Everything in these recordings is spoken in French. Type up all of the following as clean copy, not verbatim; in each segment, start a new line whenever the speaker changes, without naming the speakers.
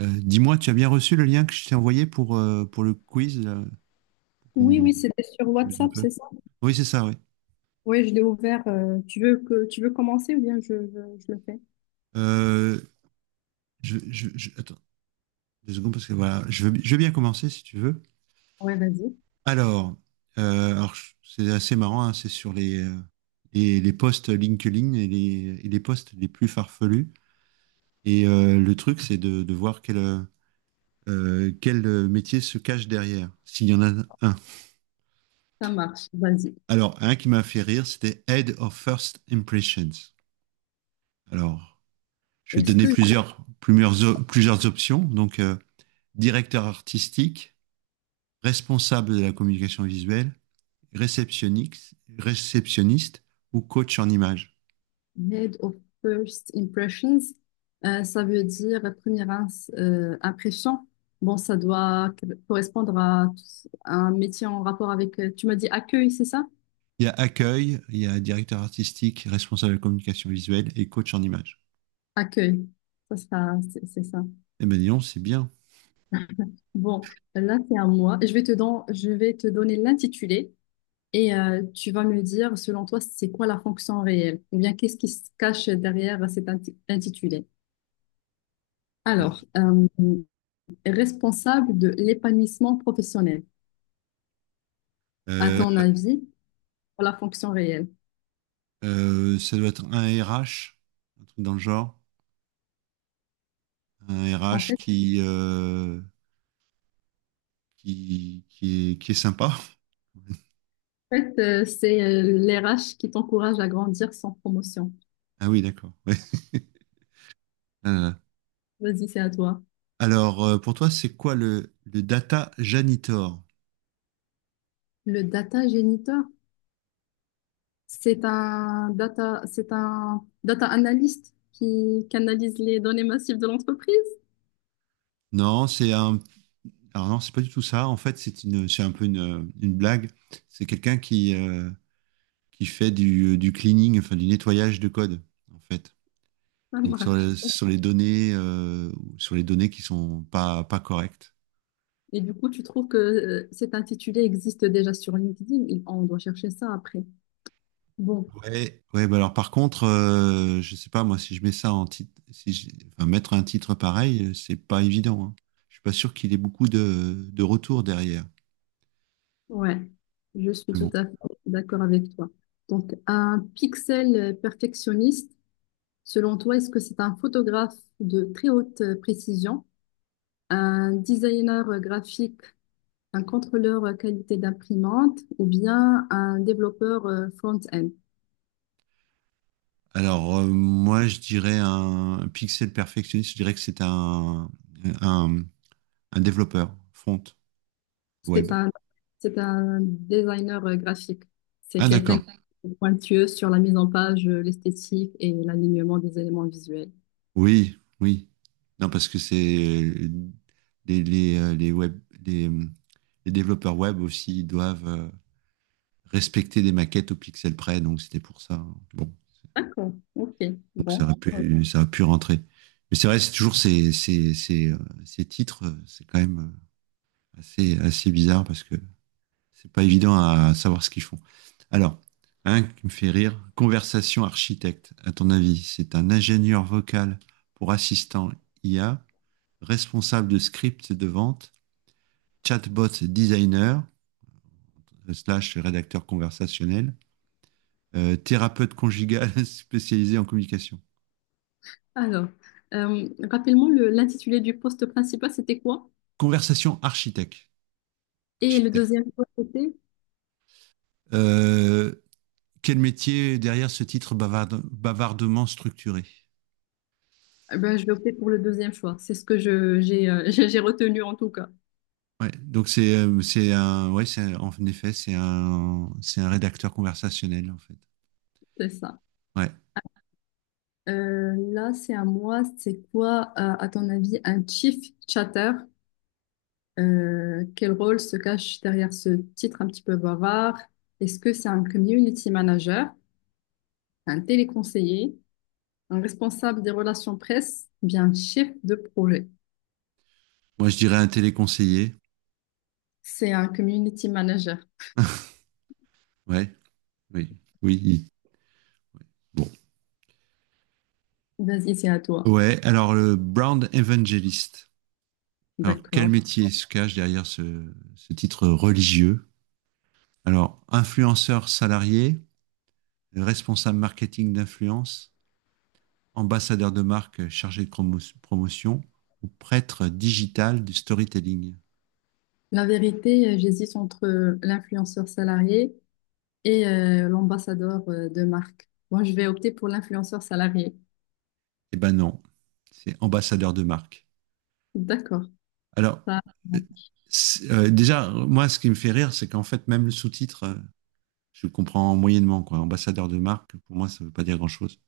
Dis-moi, tu as bien reçu le lien que je t'ai envoyé pour le quiz, là, pour
Oui,
qu'on
oui, c'était sur
amuse un
WhatsApp, c'est
peu.
ça?
Oui, c'est ça, oui.
Oui, je l'ai ouvert. Tu veux commencer ou bien je le fais?
Euh, Attends, 2 secondes, parce que voilà, je veux bien commencer si tu veux.
Ouais, vas-y,
Alors, c'est assez marrant, hein, c'est sur les, les posts LinkedIn et les posts les plus farfelus. Et le truc, c'est de voir quel métier se cache derrière, s'il y en a un.
ça marche, vas-y.
Alors, un qui m'a fait rire, c'était Head of First Impressions. Alors, je vais te
Est-ce
donner
que
plusieurs options. Donc, directeur artistique, responsable de la communication visuelle, réceptionniste ou coach en images.
head of first impressions, ça veut dire impression? Bon, ça doit correspondre à un métier en rapport avec, tu m'as dit accueil, c'est ça?
Il y a accueil, il y a directeur artistique, responsable de la communication visuelle et coach en images.
Accueil, c'est ça.
Eh ben dis c'est bien.
Bon, là, c'est à moi. Je vais te donner l'intitulé. Et tu vas me dire, selon toi, c'est quoi la fonction réelle? Ou bien qu'est-ce qui se cache derrière intitulé?
Oui.
Alors, responsable de l'épanouissement professionnel, à
Euh,
ton avis, pour la fonction réelle?
Ça doit être un RH, un truc dans le genre, un
En
RH
fait,
qui est sympa.
en fait, c'est l'RH qui t'encourage à grandir sans promotion.
Ah oui, d'accord. Ouais. Ah.
Vas-y, c'est à toi.
Pour toi, c'est quoi le data janitor?
Le data géniteur, c'est un data analyst qui canalise les données massives de l'entreprise.
Non, c'est un. Alors non, c'est pas du tout ça. En fait, c'est un peu une blague. C'est quelqu'un qui fait du cleaning, enfin du nettoyage de code, en fait. Sur les données, sur les données qui sont pas correctes.
Et du coup, tu trouves que cet intitulé existe déjà sur LinkedIn? On doit chercher ça après. Bon,
Ouais, ouais. Bah alors par contre, je sais pas moi si je mets ça en titre, si je- enfin, mettre un titre pareil, c'est pas évident, hein. Je suis pas sûr qu'il ait beaucoup de retours derrière.
ouais, je suis tout
Bon.
à fait d'accord avec toi. Donc, un pixel perfectionniste, selon toi, est-ce que c'est un photographe de très haute précision, un designer graphique, un contrôleur qualité d'imprimante ou bien un développeur front-end?
Alors, moi, je dirais un pixel perfectionniste, je dirais que un, un développeur front
C'est
web.
un, c'est un designer graphique. C'est
Ah,
quelqu'un
d'accord.
qui est pointueux sur la mise en page, l'esthétique et l'alignement des éléments visuels.
Oui, oui. Non, parce que c'est euh, les, les, euh, les web, les, euh, les développeurs web aussi ils doivent respecter des maquettes au pixel près, donc c'était pour ça, hein. Bon,
D'accord, ok,
donc ça
bon.
aurait
Oui.
ça aurait pu rentrer. Mais c'est vrai, c'est toujours ces titres, c'est quand même assez, assez bizarre parce que c'est pas évident à savoir ce qu'ils font. Alors, un qui me fait rire, conversation architecte, à ton avis, c'est un ingénieur vocal pour assistant IA, responsable de script de vente, chatbot designer, slash rédacteur conversationnel, thérapeute conjugal spécialisé en communication.
Alors, rapidement, l'intitulé du poste principal, c'était quoi?
Conversation architecte.
Et le
Architecte.
deuxième choix, c'était?
Euh, Quel métier derrière ce titre bavardement structuré.
Eh ben, je vais opter pour le deuxième choix. C'est ce que j'ai, j'ai retenu en tout cas.
Ouais, donc c'est un ouais c'est un- en effet c'est un rédacteur conversationnel en fait.
C'est ça.
Ouais.
Là, c'est à moi. C'est quoi, à ton avis, un chief chatter? Quel rôle se cache derrière ce titre un petit peu bavard? Est-ce que c'est un community manager, un téléconseiller, un responsable des relations presse, ou bien un chef de projet?
Moi je dirais un téléconseiller.
C'est un community manager.
Ouais. Oui. Oui. il- Bon.
Vas-y, c'est à toi.
Ouais. Alors le Brown Evangelist. Alors quel
D'accord.
métier se cache derrière ce titre religieux? Alors influenceur salarié, responsable marketing d'influence, ambassadeur de marque chargé de promotion ou prêtre digital du storytelling?
La vérité, j'hésite entre l'influenceur salarié et l'ambassadeur de marque. Moi, je vais opter pour l'influenceur salarié.
Eh ben non, c'est ambassadeur de marque.
D'accord.
Alors,
Ça,
euh, Déjà, moi, ce qui me fait rire, c'est qu'en fait, même le sous-titre, je le comprends moyennement, quoi. Ambassadeur de marque, pour moi, ça veut pas dire grand-chose.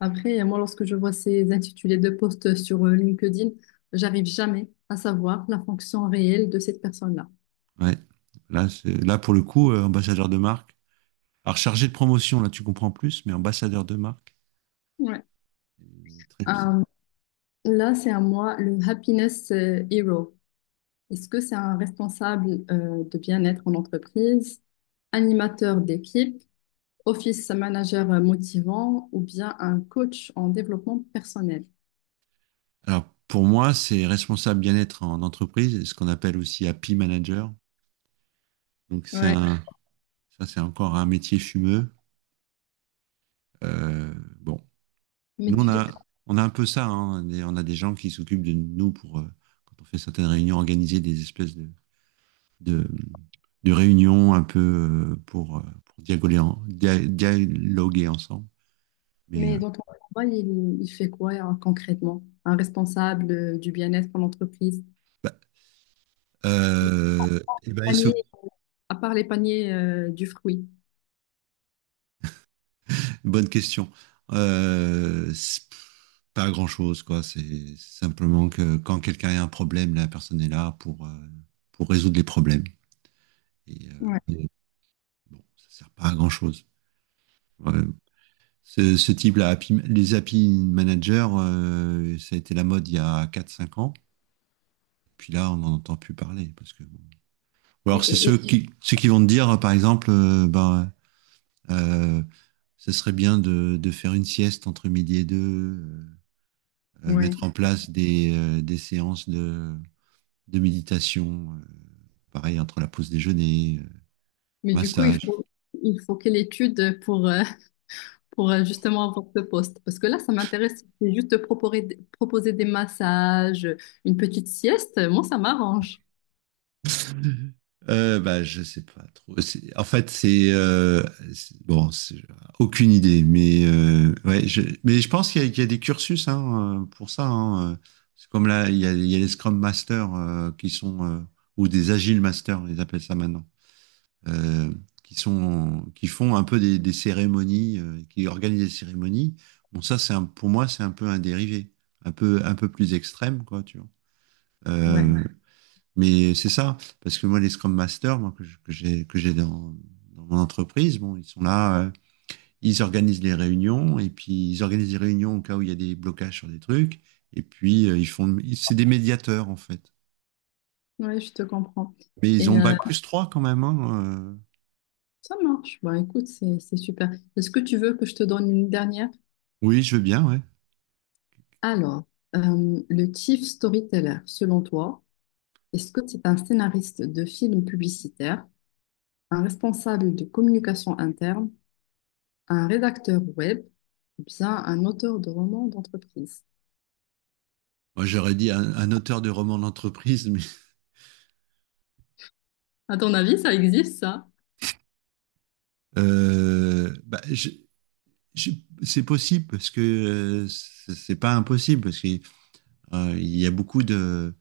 après, moi, lorsque je vois ces intitulés de postes sur LinkedIn, j'arrive jamais à savoir la fonction réelle de cette personne-là.
Ouais. Là, pour le coup, ambassadeur de marque. Alors, chargé de promotion, là, tu comprends plus, mais ambassadeur de marque,
Ouais.
c'est très
Euh,
bizarre.
là, c'est à moi le happiness hero. Est-ce que c'est un responsable de bien-être en entreprise, animateur d'équipe, office manager motivant ou bien un coach en développement personnel?
Alors, pour moi, c'est responsable bien-être en entreprise, ce qu'on appelle aussi happy manager. Donc,
Ouais.
ça, c'est encore un métier fumeux. Euh, bon,
Mais,
nous, on
tu,
on a un peu ça, hein. On a des gens qui s'occupent de nous pour, quand on fait certaines réunions, organiser des espèces de, de réunions un peu pour dialoguer, dialoguer ensemble. Mais,
mais dans ton travail, il fait quoi concrètement? Un responsable du bien-être en entreprise?
bah, ils s'occupent.
À part les paniers du fruit.
Bonne question. C'est pas grand-chose, quoi. C'est simplement que quand quelqu'un a un problème, la personne est là pour résoudre les problèmes. Et,
Ouais.
bon, ça sert pas à grand-chose. Ouais, ce type-là, les happy managers, ça a été la mode il y a 4 5 ans. Puis là, on n'en entend plus parler. Parce que... bon. Ou alors,
Et, et- et-
ceux qui vont te dire, par exemple, ben, euh, ce serait bien de faire une sieste entre midi et deux,
ouais.
mettre en place des séances de méditation, pareil, entre la pause déjeuner,
Mais du coup, il
massage.
faut, il faut quelle étude pour, pour justement avoir ce poste? Parce que là, ça m'intéresse. C'est juste de proposer des massages, une petite sieste. Moi, ça m'arrange.
Bah, je sais pas trop. En fait, bon, aucune idée. Mais ouais, mais je pense qu'il y a des cursus, hein, pour ça, hein, euh. C'est comme là, il y a les Scrum Masters qui sont ou des Agile Masters, ils appellent ça maintenant, euh, qui font un peu des cérémonies, qui organisent des cérémonies. Bon, ça, pour moi, c'est un peu un dérivé, un peu plus extrême, quoi, tu vois.
Ouais,
Euh, mais c'est ça, parce que moi, les Scrum Masters, que j'ai, dans dans mon entreprise, bon, ils sont là, ils organisent les réunions, et puis ils organisent les réunions au cas où il y a des blocages sur des trucs, et puis c'est des médiateurs, en fait.
ouais, je te comprends.
Mais ils ont
Et
bac +3 quand même, hein.
ça marche. Bah, écoute, c'est super. Est-ce que tu veux que je te donne une dernière?
Oui, je veux bien, ouais.
Alors, le chief storyteller, selon toi, est-ce que c'est un scénariste de film publicitaire? Un responsable de communication interne, un rédacteur web ou bien un auteur de romans d'entreprise.
Moi, j'aurais dit un auteur de roman d'entreprise, mais
À ton avis, ça existe ça?
euh, bah, je- je- c'est possible parce que c'est pas impossible parce qu'il y a beaucoup de.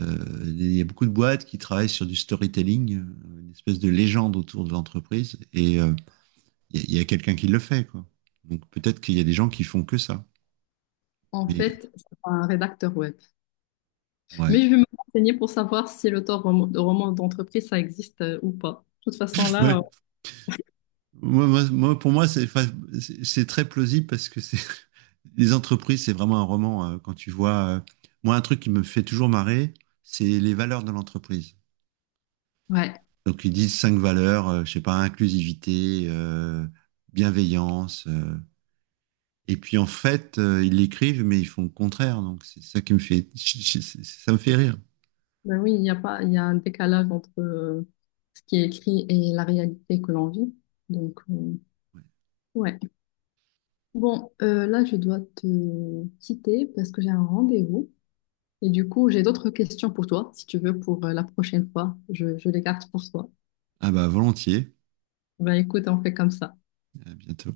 Il y a beaucoup de boîtes qui travaillent sur du storytelling, une espèce de légende autour de l'entreprise, et il y a quelqu'un qui le fait, quoi. Donc peut-être qu'il y a des gens qui font que ça.
En
Mais
fait, c'est pas un rédacteur web.
ouais,
Mais je vais me renseigner pour savoir si de romans d'entreprise, ça existe ou pas. De toute façon,
ouais.
là,
Moi, pour moi, c'est, enfin, c'est très plausible parce que c'est les entreprises, c'est vraiment un roman. Euh, quand tu vois, euh, moi, un truc qui me fait toujours marrer, c'est les valeurs de l'entreprise.
ouais.
Donc ils disent 5 valeurs, je sais pas, inclusivité, bienveillance, et puis en fait, ils l'écrivent, mais ils font le contraire. Donc c'est ça qui me fait, ça me fait rire.
Ben oui, il y a pas, il y a un décalage entre ce qui est écrit et la réalité que l'on vit. Donc,
Ouais.
ouais. Bon, là, je dois te quitter parce que j'ai un rendez-vous. Et du coup, j'ai d'autres questions pour toi, si tu veux, pour la prochaine fois. Je les garde pour toi.
Ah bah volontiers.
Ben écoute, on fait comme ça.
À bientôt.